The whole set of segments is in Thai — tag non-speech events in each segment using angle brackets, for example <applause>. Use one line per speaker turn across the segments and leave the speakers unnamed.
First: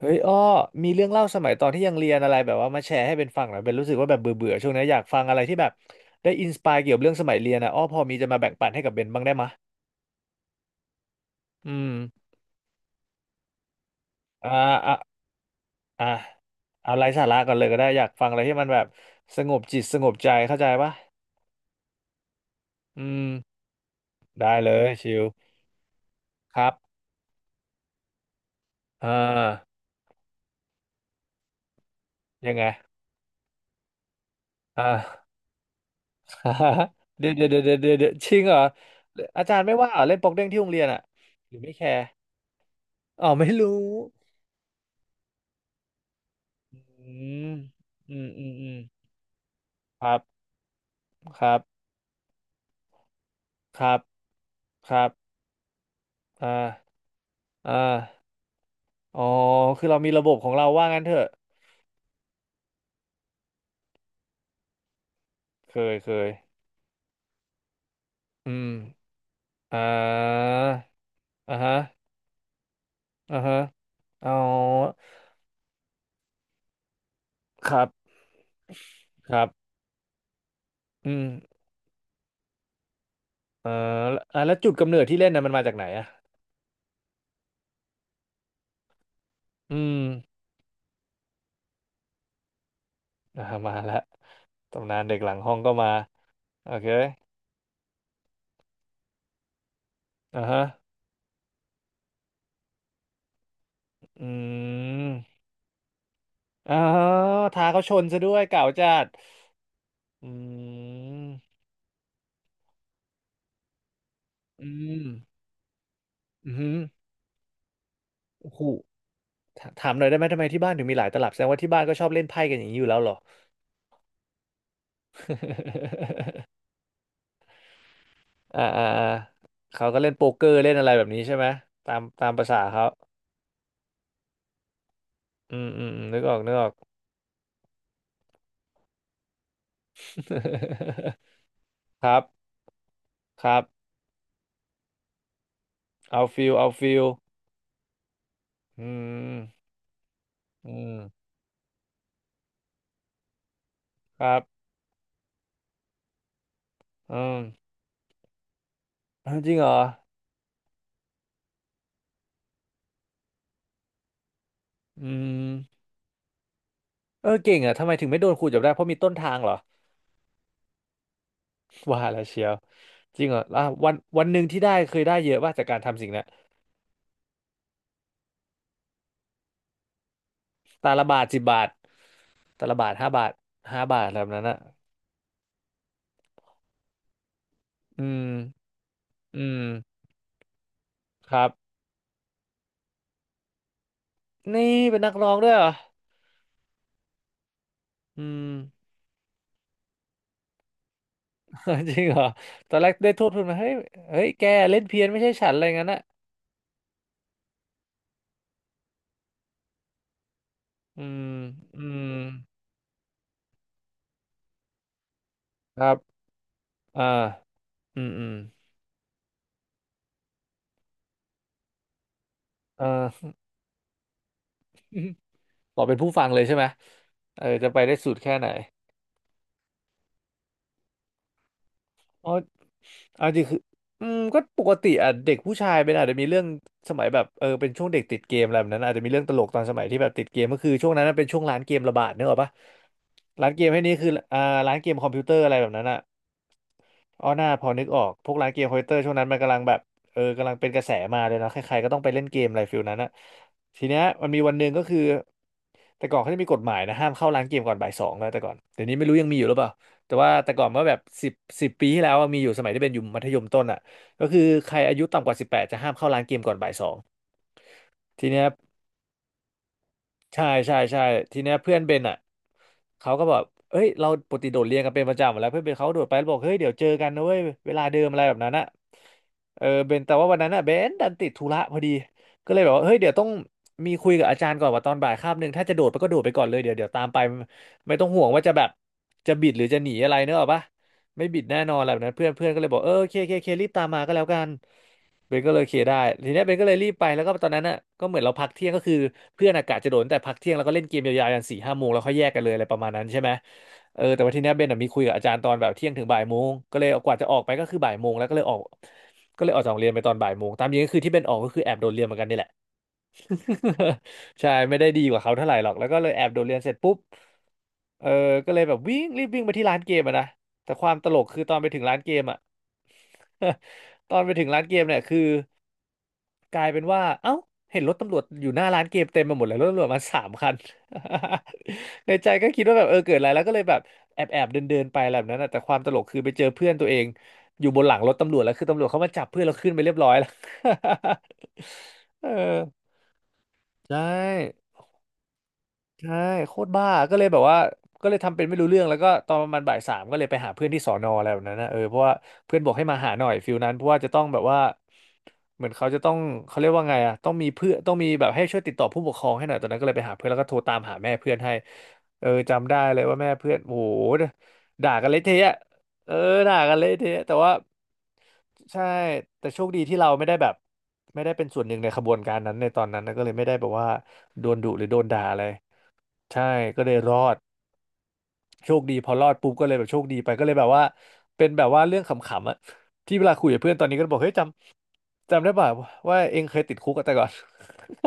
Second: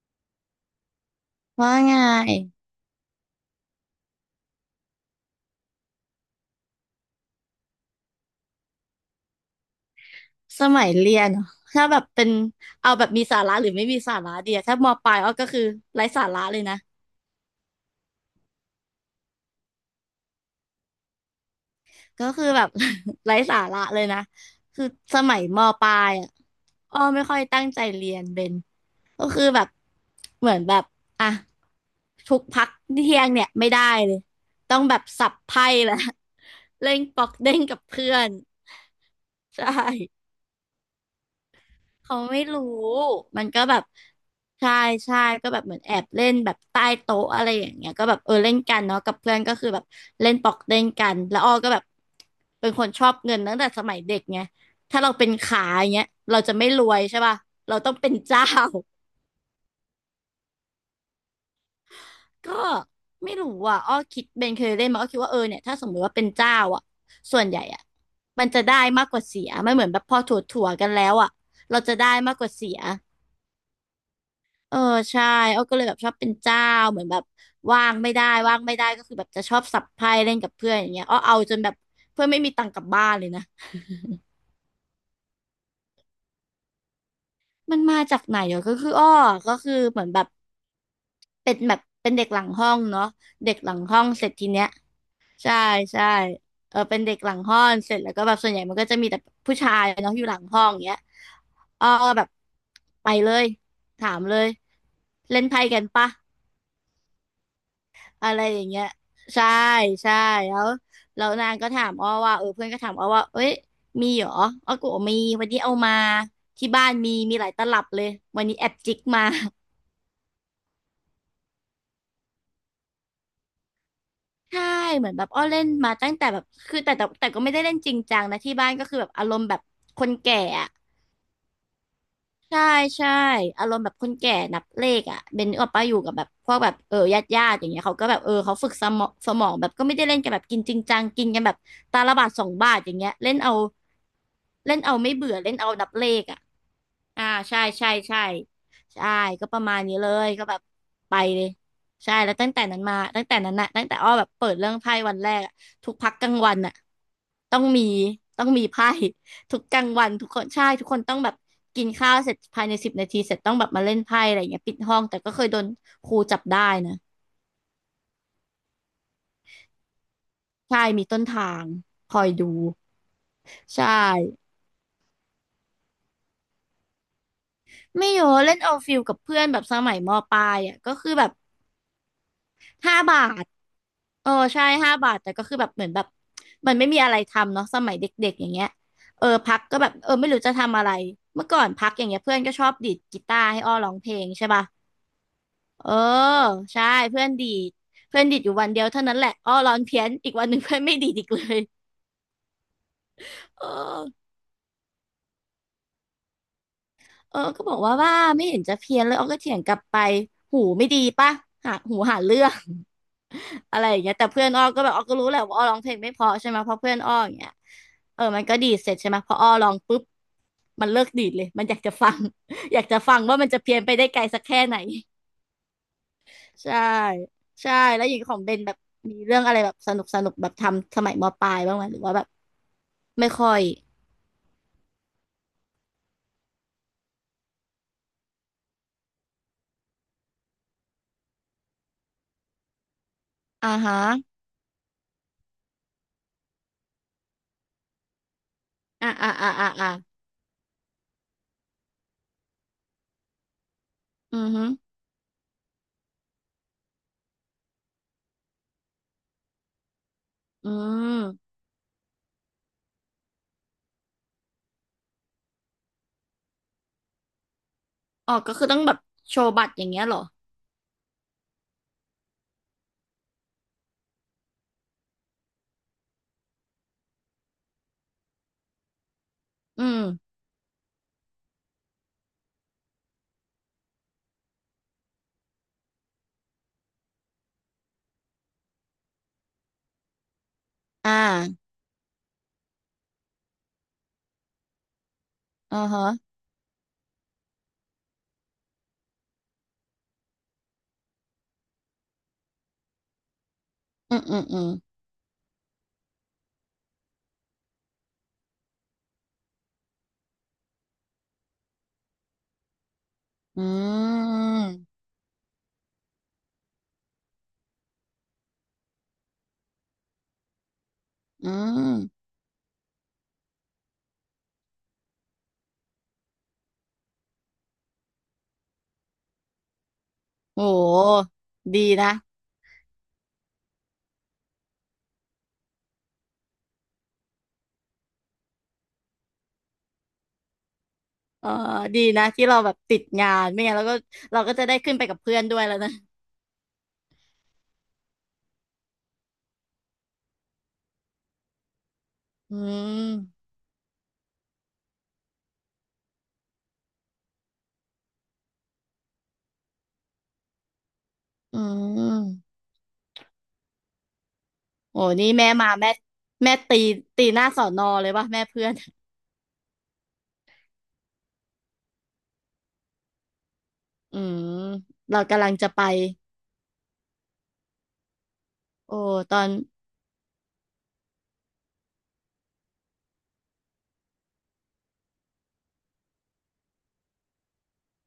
เฮ้ยอ้อมีเรื่องเล่าสมัยตอน
ว่า
ที่ยั
ไง
งเรียนอะไรแบบว่ามาแชร์ให้เป็นฟังหน่อยเป็นรู้สึกว่าแบบเบื่อเบื่อช่วงนี้อยากฟังอะไรที่แบบได้อินสปายเกี่ยวกับเรื่องสมัยเรียนนะอ้อพอมีจะมาแบ่งปันให้กับเบนบ้างได้มะ
สมัยเรียนเหรอ
อื
ถ้า
ม
แบบเป็นเอาแบบมีสาระหรือไม่มีสาระ
อ่า
เดียถ้าม
อ่า
ปลายอ้อก็คือไร้
อ่า
สาระเลยนะ
เอาไร้สาระก่อนเลยก็ได้อยากฟังอะไรที่มันแบบสงบจิตสงบใจเข้าใจปะ
ก็คือแบบ
อื
<laughs>
ม
ไร้สาระเลยนะ
ได้เล
คือ
ยชิ
ส
ล
มัยมปลายอ่ะ
ครับ
อ้อไม่ค่อยตั้งใจเรียนเบน
อ่า
ก็คือแบบเหมือนแบบอ่ะทุก
ยังไง
พักเที่ยงเนี่ยไม่ได้เลยต้อง
อ่า
แบบสับไพ่แล้ว <laughs> เล่น
<laughs>
ป๊อ
เดี๋ย
ก
วเดี๋ยว
เด้ง
เดี๋ย
กั
ว
บ
เดี๋ยว
เพื่
เดี๋ยว
อ
จ
น
ริงเหรออาจาร
ใช
ย์ไม่ว่าเหรอเล่น
่
โป๊กเด้งที่โรงเรียนอ่ะหรือไม่แคร์
เขาไม่รู้
อ๋อ
มัน
ไม่
ก็
รู้
แบบใช่ใช่ก็แบบเหมือนแอบเล่นแบบใต้
อื
โต๊ะอะไร
ม
อย่างเงี้ยก็แบ
อื
บ
ม
เออ
อื
เล่
ม
น
อืม
กันเนาะกับเพื่อนก็คือแบบ
ครั
เล่นป
บ
อกเล่นกันแล้
ค
วอ้อ
รับ
ก็แบบเป็นคนชอบเงินตั้งแต่
ค
ส
รั
มัย
บ
เด็กไง
ค
ถ้า
รับ
เราเป็นขาอย่างเงี้ยเรา
อ่า
จะไม่รวยใช่ป่ะเรา
อ่า
ต้องเป็นเจ้า
อ๋อคือเรามีระบบของเราว่างั้นเถอะ
<laughs> ก็ไม่รู้อ่ะอ้อคิดเบนเคยเล่นมาอ้อคิดว่าเออเนี่ย
เค
ถ้าสม
ย
มติ
เค
ว่าเป็น
ย
เจ้าอ่ะส่วนใหญ่อ่ะมัน
อื
จะ
ม
ได้มากกว่าเสียไม่
อ่
เหมือนแบบพอถ
า
ั่วๆกันแล้วอ่ะ
อ่าฮะ
เราจะได้มากกว่าเสีย
อ่าฮะอ๋อ
เออใช่อ้อก็เลยแบบชอบเป็นเจ้าเหมือนแบบ
ครั
ว่า
บ
งไม่ได้ว่างไม่ได้ก็คือแบบ
ค
จะ
รับ
ชอบสับไพ่เล่นกับเพื่อนอย่างเงี้ย
อื
อ้อ
ม
เอาจนแบบเพื่อนไม่มีตังค์กลับบ้านเลยนะ
เอ่อแล้วจุดกำเนิดที่เล่นน่ะมันมาจากไหนอ่ะ
มันมาจากไหนเหรอก็คืออ้อก็คือ
อื
เห
ม
มือนแบบเป็นแบบเป็นเด็กหลังห้องเนาะ
อ่า
เด็กหลั
มา
ง
แล้ว
ห้องเสร็จทีเนี้ย
ตำนานเด็กหลังห้
ใช่
องก็มา
ใช่
โอ
เออ
เค
เป็นเด็กหลังห้องเสร็จแล้วก็แบบส่วนใหญ่มันก็จะมีแต่ผู้ชายเนาะอยู่หลั
อ่า
งห้
ฮะ
องเงี้ยอ้อก็แบบไปเลยถาม
อื
เลย
ม
เล่นไพ่กันปะ
อ๋อท้าเขาชนซะด้
อะ
ว
ไร
ย
อ
เก่า
ย่างเงี้ย
จัด
ใช่ใช่
อ
แล้ว
ื
แล้ว
ม
นางก็ถามอ้อว่าเออเพื่อนก็ถามอ้อว่าเอ้ยมีเหรอ
อื
อ้อก็บอก
ม
มีวันนี้เอามา
อือ
ที่
หือ
บ้านมีมีหลายตลับเลยวัน
โอ้
นี้
โห
แอบจิกมา
ถ
<laughs>
ถามหน่อยได้ไหมทำไมที่บ้านถึงมีหลายตลับแสดงว่าที่บ้านก็ชอบเล่นไพ่กันอย่างนี้อยู่แล้วเหรอ
ใช่เหมือนแบบอ้อเล่นมาตั้งแต่แบบ
<laughs>
คือแต่ก็ไม่ได้เล่นจริงจังนะที่
อ่า
บ้าน
<laughs> อ่าอ่า
ก็คือแบบอารมณ์แบบ
เขาก็
ค
เล่
น
นโป๊ก
แก่
เกอร์
อะ
เล่นอะไรแบบนี้ใช่ไหมตามตามภาษา
ใช่
เขา
ใช่อารมณ์แบบคนแก่นับเลขอ่ะเบน
อื
นึกอ
ม
อก
อื
ปะ
ม
อยู่
อืม
กับ
นึก
แบบ
ออก
พ
นึ
ว
ก
ก
ออ
แบ
ก
บเออญาติญาติอย่างเงี้ยเขาก็แบบเออเขาฝึกสมองแบบก็ไม่ได้เล่นกันแบบกินจริงจังกินกันแบบตา
<laughs> ค
ละ
รับ
บาทสองบาทอย่างเงี้ยเล่น
ค
เอา
รับ
เล่นเอาไม่เบื่อเล่นเอานับเล
เอา
ขอ่ะ
ฟิลเอาฟิล
อ่าใช่ใช่ใช่
อื
ใช่ก็ประ
ม
มาณนี้เลยก็แบบ
อืม
ไปเลยใช่แล้วตั้งแต่นั้นมาตั้งแต่นั้นน่ะตั้งแต่อ้อ
ค
แบบ
รั
เปิด
บ
เรื่องไพ่วันแรกอะทุกพักกลางวันน่ะ
อืม
ต้องมีต้องมีไพ่
เอาจริ
ทุ
ง
ก
เหร
ก
อ
ลางวันทุกคนใช่ทุกคนต้องแบบกินข้าวเสร็จภายในสิบนาทีเสร็จต้องแบบมาเล่นไพ่อะไรอย่างเงี้ยปิดห้อ
อื
งแต่ก็เคยโดน
ม
ครูจับได้นะ
เออเก่งอ่ะทำไมถึงไม่โดนครูจับได้เพราะมีต้นทางเหรอ
ใช่มีต้นทาง
<laughs> ว่า
ค
แล้
อ
ว
ย
เชียว
ดู
จริงเหรออ่ะ
ใช่
วันวันหนึ่งที่ได้เคยได้เยอะว่าจากการทำสิ่งนั้น
ไม่เยอะเล่นเอาฟิลกับเพื่อนแบบสมัยมปลายอ่ะ
ตา
ก็
ละ
คือ
บา
แบ
ท
บ
10 บาทตาละบาท
ห้า
ห้า
บา
บาท
ท
ห้าบาทอะไรแบ
เออ
บนั้นอ่ะ
ใช่ห้าบาทแต่ก็คือแบบเหมือนแบบมันไม่มีอะไรทำเนาะสมัย
อื
เด
ม
็กๆอย่างเงี้ยเออ
อื
พัก
ม
ก็แบบเออไม่รู้จะทำอะไร
ครั
เมื่อ
บ
ก่อนพักอย่างเงี้ยเพื่อนก็ชอบดีดกีตาร์ให้อ้อร้องเพลงใช่
นี่
ป่ะ
เป็นนักร้องด้วยเหรอ
เออใช่เพื่อนดีด
อื
เพื่อนดีด
ม
อยู่วันเดียวเท่านั้นแหละอ้อร้อนเพี้ยนอีกวันหนึ่งเพื่อนไม่ดีดอีกเลย
<laughs> จริงเหรอตอนแรกได้โทษทุนมา
เออ
เฮ้ยเฮ้ยแกเล่นเพี้ยนไม่ใช่ฉันอะไรงั้นอ่ะ
เออก็บอกว่าไม่เห็นจะเพี้ยนเลยอ้อก็เถียงกลับไปหูไม่ดี
อืม
ปะหา
อื
หู
ม
หาเรื่อง <laughs> อะไรอย่างเงี้ยแต่เพื่อนอ้อก็แบบอ้อก็รู้แหละว่าอ้อร้
ค
อง
รั
เพล
บ
งไม่เพอใช่ไหมเพราะเพื่อน
อ่า
อ้ออย่างเงี้ย
อืม
เอ
อื
อ
ม
มันก็ดีดเสร็จใช่ไหมพออ้อร้องปุ๊บมันเลิกดีดเลยมันอยากจะฟัง <laughs> อ
เอ
ยากจะฟัง
อ
ว่ามันจะเพี้ยนไปได้ไกลสักแค่ไหน
<laughs> ต่อเป็นผู้ฟังเลยใช่ไหม
ใช่
เออจะ
ใช่
ไปได้
แล้ว
สุ
อ
ด
ย่าง
แค่
ของ
ไหน
เบนแบบมีเรื่องอะไรแบบสนุกสนุกแบบทำสมัยมปลายบ้างไหมหรือว่าแบบ
เอา
ไม่
จริง
ค่อ
คือ
ย
อืมก็ปกติอ่ะเด็กผู้ชายเป็นอาจจะมีเรื่องสมัยแบบเออเป็นช่วงเด็กติดเกมอะไรแบบนั้นอาจจะมีเรื่องตลกตอนสมัยที่แบบติดเกมก็คือช่วงนั้นนะเป็นช่วงร้านเกมระบาดเนกอะปะร้านเก
อ่า
มให้นี้
ฮะ
คืออ่าร้านเกมคอมพิวเตอร์อะไรแบบนั้นอ่ะ อ๋อหน้าพอนึกออกพวกร้านเกมคอมพิวเตอร์
อ่า
ช่วงนั้น
อ่า
มัน
อ่า
กำลัง
อ่า
แบบ
อ่า
เออกำลังเป็นกระแสมาเลยเนาะใครๆก็ต้องไปเล่นเกมอะไรฟิลนั้นอะทีเนี้ยมัน
อื
มี
อ
วันห
ฮึ
นึ่งก็คือแต่ก่อนเขาจะมีกฎหมายนะห้ามเข้าร้านเกมก่อนบ่ายสองแล้วแต่ก่อนเดี๋ยวนี้ไม่รู้ยังมีอยู่หรือเปล่าแต่ว่าแต่ก่อน
อื
เมื่อแบบสิบ
ม
สิบปีที่แล้วอะมีอยู่สมัยที่เป็นอยู่มัธยมต้นอะก็คือใครอายุต่ำกว่า18จะห้ามเข้าร้านเกมก่อนบ่ายสองที
อ๋อ
เนี้ย
ก็คือต้องแบบโชว์บัตรอย่างเงี้ยเหรอ
ใช่ใช่ใช่ทีเนี้ยเพื่อนเบนอ่ะเขาก็แบบเอ้ยเราปกติโดดเรียนกันเป็นประจำอยู่แล้วเพื่อนเบนเขาโดดไปแล้วบอกเฮ้ยเดี๋ยวเจอกันนะเว้ยเวลาเดิมอะไรแบบนั้นอ่ะเออ
อื
เบนแต่ว่า
ม
วันนั้นอ่ะเบนดันติดธุระพอดีก็เลยแบบว่าเฮ้ยเดี๋ยวต้องมีคุยกับอาจารย์ก่อนว่าตอนบ่ายคาบหนึ่งถ้าจะโดดไปก็โดดไปก่อนเลยเดี๋ยวเดี๋ยวตามไปไม่ต้องห่วงว่าจะแบบจะบิดหรือจะหนีอะไรเนกอะปะ
อ่า
ไม่บิดแน่นอนอะไรแบบนั้นเพื่อนเพื่อนก็เลยบอกเออโอเคโอเคโอเครีบตามมาก็แล้วกัน เบนก็เลยเคลี
อ่า
ยร์ได้
ฮะ
ทีเนี้ยเบนก็เลยรีบไปแล้วก็ตอนนั้นน่ะก็เหมือนเราพักเที่ยงก็คือเพื่อนอากาศจะโดนแต่พักเที่ยงแล้วก็เล่นเกมยาวๆยันสี่ห้าโมงแล้วค่อยแยกกันเลยอะไรประมาณนั้นใช่ไหมเออ
อื
แต่
ม
ว่า
อื
ที
ม
เนี้ย
อื
เบน
ม
น่ะมีคุยกับอาจารย์ตอนแบบเที่ยงถึงบ่ายโมงก็เลยกว่าจะออกไปก็คือบ่ายโมงแล้วก็เลยออกก็เลยออกจากโรงเรียนไปตอนบ่ายโมงตามจริงก็คือที่เบนออกก็คือแอบโดนเรียนเหมือนกันนี่แหละ
อื
<laughs> ใช่ไม่ได้
ม
ดีกว่าเขาเท่าไหร่หรอกแล้วก็เลยแอบโดดเรียนเสร็จปุ๊บเออก็เลยแบบวิ่งรีบวิ่งไปที่ร้านเกมอะนะแต่ความตลกคือ
อื
ตอนไปถึงร้า
ม
นเกมอะ <laughs> ตอนไปถึงร้านเกมเนี่ยคือ กลายเป็นว่าเอ้าเห็นรถตำรวจอยู่หน้าร้านเกมเต็มไปหมดเลยรถตำรวจมาสามคัน
โหดี
<laughs> ใน
นะ
ใจก็คิดว่าแบบเออเกิดอะไรแล้วก็เลยแบบแอบเดินเดินไปอะไรแบบนั้นนะแต่ความตลกคือไปเจอเพื่อนตัวเองอยู่บนหลังรถตำรวจแล้วคือตำรวจเขามาจับเพื่อนเราขึ้นไปเรียบร้อยแล้ว
เออดี
<laughs> เอ
นะ
อ
ที่เราแบบติดงานไม่งั้นเราก็
ใช่
เราก็จะได้ขึ้นไปกับเพื่อนด้วยแล้วนะ
ใช่โคตรบ้าก็เลยแบบว่าก็เลยทำเป็นไม่รู้เรื่องแล้วก็ตอนประมาณบ่ายสามก็เลยไปหาเพื่อนที่สอนออะไรแบบนั้นนะเออเพราะว่า
อื
เพื่อนบอกให้มาหาหน่อย
ม
ฟิลนั้นเพราะว่าจะต้องแบบว่าเหมือนเขาจะต้องเขาเรียกว่าไงอะต้องมีเพื่อนต้องมีแบบให้ช่วยติดต่อผู้ปกครองให้หน่อยตอนนั้นก็เลยไปหาเพื่อนแล้วก็โทรตามหาแม่เพื่อนให้
อื
เออ
ม
จำได้เลยว่าแม่เพื่อนโอ้โหด่า
โอ้
กันเละ
นี่
เท
แม่
ะ
มาแม่
เออ
แม่
ด่ากั
ตี
นเละเทะ
ตี
แต่
หน้า
ว่า
สอนอเลยป่ะแม่เพื่อน
ใช่แต่โชคดีที่เราไม่ได้แบบไม่ได้เป็นส่วนหนึ่งในขบวนการนั้นในตอนนั้นนะก็เลยไม่ได้แบบว่า
อื
โดน
ม
ดุหรือโดน
เรา
ด่าอะไร
กำลังจะไป
ใช่ก็เลยรอดโชคดี
โอ้
พอรอ
ต
ด
อน
ปุ๊บก็เลยแบบโชคดีไปก็เลยแบบว่าเป็นแบบว่าเรื่องขำๆอะที่เวลาคุยกับเพื่อนตอนนี้ก็บอกเฮ้ยจำได้ป่ะว่าเองเคยติดคุกอะแต่ก่อน <laughs>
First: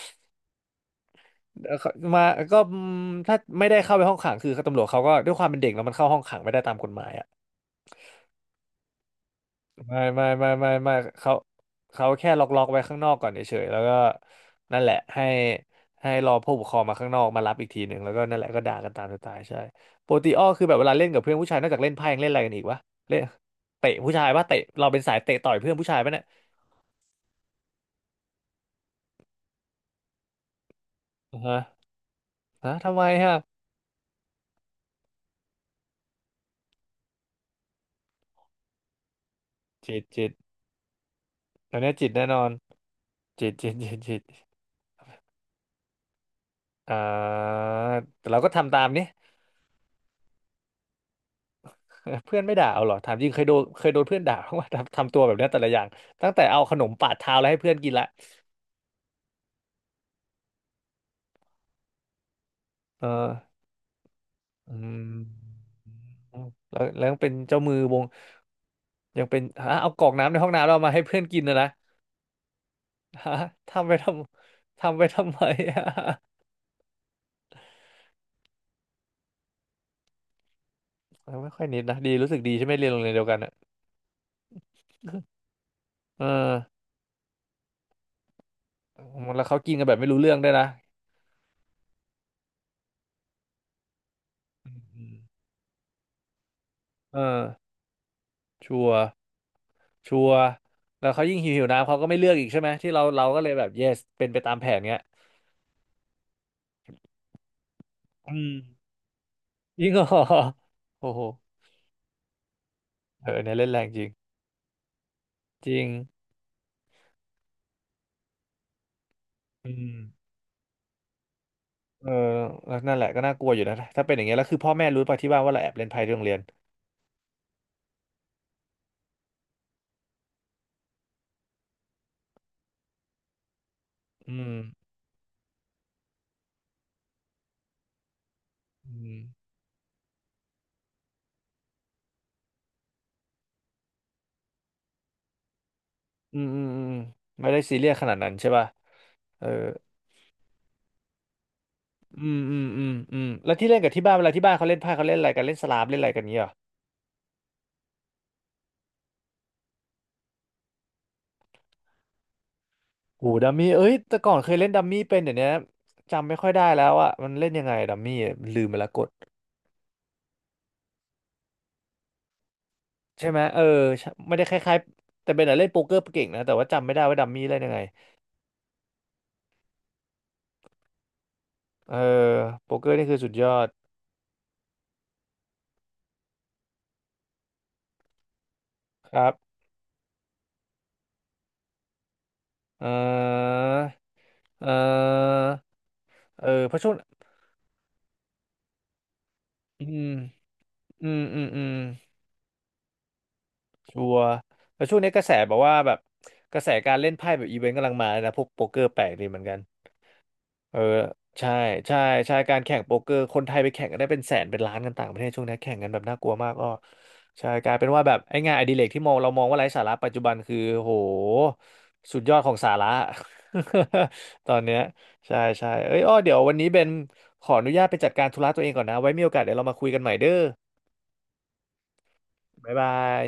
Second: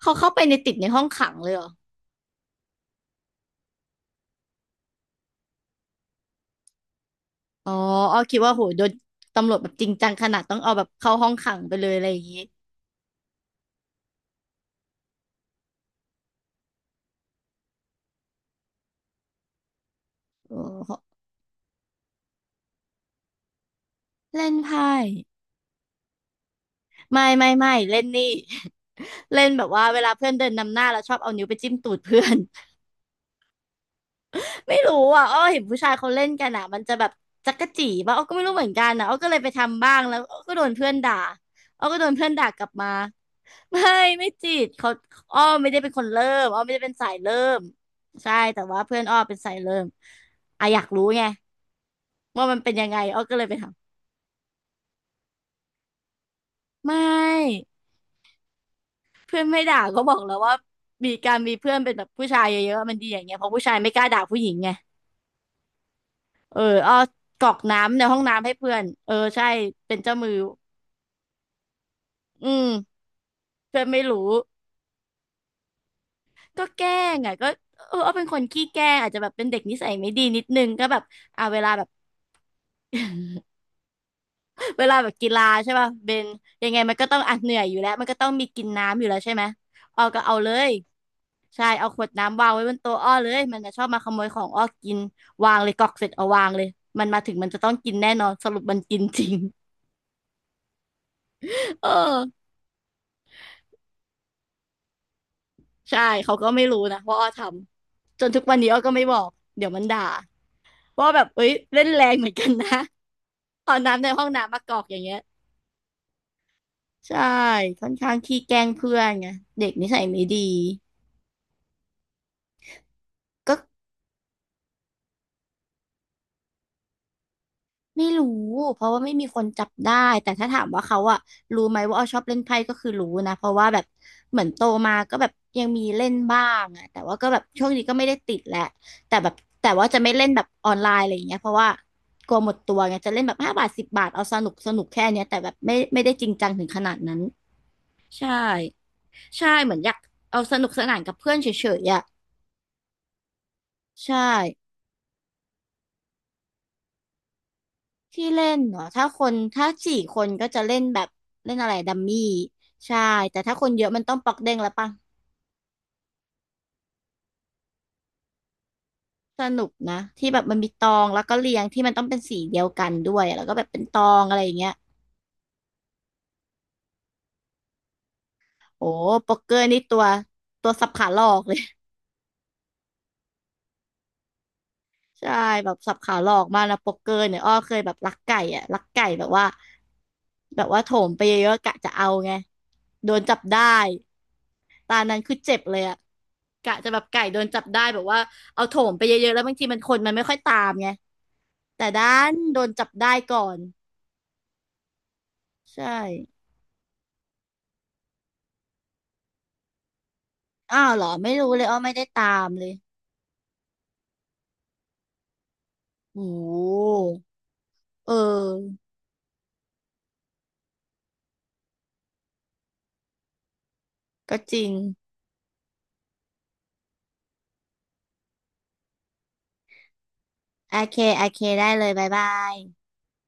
เขาเข้าไปในติดในห้องขังเลยเหรอ
เขามาก็อืมถ้าไม่ได้เข้าไปห้องขังคือตำรวจเขาก็ด้วยความเป็นเด็กแล้วมันเข้าห้องขังไม่ได้ตามกฎหมายอะ
อ๋ออ้อคิดว่าโหโดนตำรวจแบบจริง
ไม่
จัง
ไม่
ขนาด
ไม่
ต้อง
ไม่
เอาแบบ
ไม่
เข้าห้อ
เขา
งขังไปเลยอะ
เขา
ไรอย่าง
แค่
งี้
ล็อกไว้ข้างนอกก่อนเฉยๆแล้วก็นั่นแหละให้ให้รอผู้ปกครองมาข้างนอกมารับอีกทีหนึ่งแล้วก็นั่นแหละก็ด่ากันตามสไตล์ใช่ปกติอ้อ
โอ้
คือแบบเวลาเล่นกับเพื่อนผู้ชายนอกจากเล่นไพ่ยังเล่นอะไรกันอีกวะเล่นเตะผู้ชายปะ
เล่น
เตะเรา
ไพ่
เป็นสายเตะต่อยเพื่อนผู้ชายปะเนี่ย
ไม่เล่นนี่ <laughs> เล่นแบบว่าเวลาเพื่อนเดินนำหน้าแล้วชอบเอา
อ่า
นิ้วไป
ฮะ
จิ้มตูดเพื่อน
ฮะทำไมฮะ
ไม่รู้อ่ะอ้อเห็นผู้ชายเขาเล่นกันอ่ะมันจะแบบจั๊กจี้ป่ะอ้อก็ไม่รู้เหมือนกันนะอ้อก็เลยไปทำบ้า
จิ
ง
ต
แล้ว
จิต
อ้อก็โดนเพื่อนด่า
ตอน
อ้อ
เนี้ย
ก็โด
จิต
น
แน่
เพื่อน
นอ
ด่า
น
กลับมา
จิตจิต
ไม่
จิตจิต
ไม่จีบเขาอ้อไม่ได้เป็นคนเริ่มอ้อไม่ได้เป็
อ่
นสายเริ่ม
าแต่
ใช่
เราก็
แต่
ทำตา
ว่า
ม
เพื่อ
นี่
นอ้อเป็นสายเริ่มอ่ะอยากรู้ไง
เพื่อน
ว่า
ไม่
มัน
ด่า
เป็น
เอา
ยั
เห
ง
รอ
ไง
ถาม
อ้อ
จริง
ก็
เค
เล
ย
ย
โด
ไป
น
ท
เคยโดนเพื่อนด่าเพราะว่าทำตัวแบบเนี้ยแต่ละอย่างตั้งแต่เอาขน
ำ
ม
ไม
ปาดเท้าแล้วให้
่
เพื่อนกินละ
เพื่อนไม่ด่าก็บอกแล้วว่ามีการมีเพื่อนเป็นแบบผู้ชายเยอะๆมัน
เออ
ดีอย่างเงี้ยเพราะผู้ชายไม่กล้าด่าผู้หญิงไง
อืม
เออ
แล้ว
อ้อ
แล้วยังเป็น
กรอ
เจ้า
ก
มือว
น้ำใน
ง
ห้องน้ำให้เพื่อนเออ
ยังเป็น
ใช่
ฮะเอา
เป็น
กรอก
เจ้ามื
น้ำ
อ
ในห้องน้ำเรามาให้เพื่อนกินนะนะ
อืม
ฮะ
เพื่อ
ทำ
น
ไป
ไม่
ท
รู้
ำทำไปทำไม <laughs> อะ
ก็แกล้งอ่ะก็เออเอาเป็นคนขี้แกล้งอาจจะแบบเป็นเด็กนิสัยไม่ดีนิดนึงก็แบบ
เออ
อ่า
ไม่
เว
ค่อย
ลา
นิ
แบ
ด
บ
นะดีรู้สึกดีใช่ไหมเรียนโรงเรียนเดียวกั
<laughs>
นอ่ะ
เวลาแบบกีฬาใช่ป่ะเบ
เอ
น
อ
ยังไงมันก็ต้องอ่ะเหนื่อยอยู่แล้วมันก็ต้องมีกินน้ำอยู่แล้วใช่ไห
แล้
ม
วเขากินกันแบบ
ออ
ไม่รู้
ก็
เรื่อ
เอา
งด้
เล
วยนะ
ยใช่เอาขวดน้ำวางไว้บนโต๊ะอ้อเลยมันจะชอบมาขโมยของอ้อ
อื
กิน
ม
วางเลยกรอกเสร็จเอาวางเลยมัน
เอ
มาถึง
อ
มันจะต้องกินแน่นอนสรุปมั
ชั
น
ว
กิน
ร์
จริง
ชัวร์แล้วเขายิ่งหิว
<laughs>
น้ำ
เออ
เขาก็ไม่เลือกอีกใช่ไหมที่เราก็เลยแบบ yes เป็นไปตามแผนเงี้ย
ใช่เขาก็ไม่รู้นะว่าอ้อทำจ
อื
นทุก
ม
วันนี้อ้อก็ไม่บอกเดี๋ยว
<laughs> จ
มัน
ริงเหร
ด่า
อโอ้
ว่าแบ
โห
บเอ้ยเล่นแรงเหมือนกันนะ
เออเนี่ยเล่น
เอา
แรงจ
น้ำ
ริ
ใน
ง
ห้องน้ำมากรอกอย่างเงี้ย
จริง
ใช่ค่อนข้างขี้แกล้งเพื่อนไงเด็
อื
กนิ
ม
สัยไม่ดี
เออแล้วนั่นแหละก็น่ากลัว
ก็
อยู่นะถ้าเป็นอย่างเงี้ยแล้วคือพ่อแม่รู้ป่ะที่บ้านว่าเราแอบเล่นไพ่ที่โรงเรียน
ไม่รู้เพราะว่าไม่มีคนจับได้แต่ถ้าถามว่าเขาอะรู้ไหมว่าอ้อชอบเล่นไพ่ก็คือรู้นะเพราะว่าแบบ
อื
เหมือน
ม
โตมาก็แบบยังมีเล่นบ้างอะแต่ว่าก็แบบช่วงนี้ก็ไม่ได้ติดแหละ
อื
แต่
ม
แบบแต่ว่าจะไม่เล่นแบบออนไลน์อะไรอย่างเงี้ยเพราะว่ากลัวหมดตัวไงจะเล่นแบบ5 บาท10 บาทเอาสนุกสนุกแค่เนี้ยแต่แบบไม่ได้จริง
อืม
จัง
อื
ถึ
ม
งข
อื
นา
ม
ดนั้น
ไม่ได้ซีเรียสขนาด
ใช่
นั้นใช่ป่ะเออ
ใช่เหมือนอยากเอาสนุกสนานกับเพื่อนเฉยๆอะ
อืมอืมอืมอืมแล้วที่เล่นกับที่
ใช
บ้านเวลาที่บ้านเขา
่
เล่นไพ่เขาเล่นอะไรกันเล่นสลามเล่นอะไรกันเงี้ยเหรอ
ที่เล่นเนาะถ้าคนถ้า4 คนก็จะเล่นแบบเล่นอะไรดัมมี่ใช่
โห
แต่
ดัม
ถ้าค
มี่
นเย
เอ้
อะ
ย
มันต้อ
แต่
งป
ก่
อ
อ
ก
นเค
เด้
ย
ง
เล่
แล้
น
ว
ดัม
ปะ
มี่เป็นเดี๋ยวนี้จำไม่ค่อยได้แล้วอ่ะมันเล่นยังไงดัมมี่ลืมไปแลวก
สนุกนะที่แบบมันมีตองแล้วก็เรียงที่มันต้องเป็นสีเดียวกันด้วย
ใช่ไหม
แล้วก็
เออ
แบบเป็นตอ
ใช่
ง
ไม่
อะไร
ได้
อ
ค
ย่างเงี้ย
ล้ายๆแต่เบนอะเล่นโป๊กเกอร์เก่งนะแต่ว่าจำไม่ได้ว่าดัมมี่เล่นยังไง
โอ้โป๊กเกอร์นี่ตัวสับขาหลอกเลย
เออโป๊กเกอร์นี่คือสุดยอด
<laughs> ใช่แบบสับขาหลอกมากนะโป๊กเกอร์เนี่ยอ้อเคยแบบลักไก่อะลักไก่
ค
แบ
รั
บ
บ
ว่าแบบว่าโถมไปเยอะๆกะจะเอาไง
เอ
โดนจับ
อ
ได้
เอ
ตานั้นคือ
อ
เจ็บเลยอะ
เออเพ
กะ
ราะช่
จะ
วง
แบบไก่โดนจับได้แบบว่าเอาโถมไปเยอะๆแล้วบางทีมัน
อื
คน
ม
มันไม่ค่อยตามไง
อืมอืมอืม
แต่ด้านโดนจับได้ก่อน
ชัวร์แล้วช่วงนี้กระแสบอกว่า
ใช่
แบบกระแสการเล่นไพ่แบบอีเวนต์กำลังมานะพวกโป๊กเกอร์แปลกดีเหมือนกัน เออ
อ้าวเหรอไม่
ใช่
รู้เลยอ้อไม่
ใช่
ได้ตา
ใช่
ม
การ
เลย
แข่งโป๊กเกอร์คนไทยไปแข่งกันได้เป็นแสนเป็นล้านกันต่างประเทศช่วงนี้แข่งกันแบบน่า
โอ้
กลัว
โ
มากก็
ห
ใช่กลายเป็นว่า
เ
แบบไอ้งานอดิ
ออ
เรกที่มองเรามองว่าไร้สาระปัจจุบันคือโหสุดยอดของสาระ
ก็
<laughs> ตอ
จ
น
ริง
เนี้ยใช่ใช่เอ้ยอ้อเดี๋ยววันนี้เบนขออนุญาตไปจัดการธุระตัวเองก่อนนะไว้มีโอกาสเดี๋ยวเรามาคุยกันใหม่เด้อ
โอเคโอเคได้เลยบ๊ายบาย
บ๊ายบาย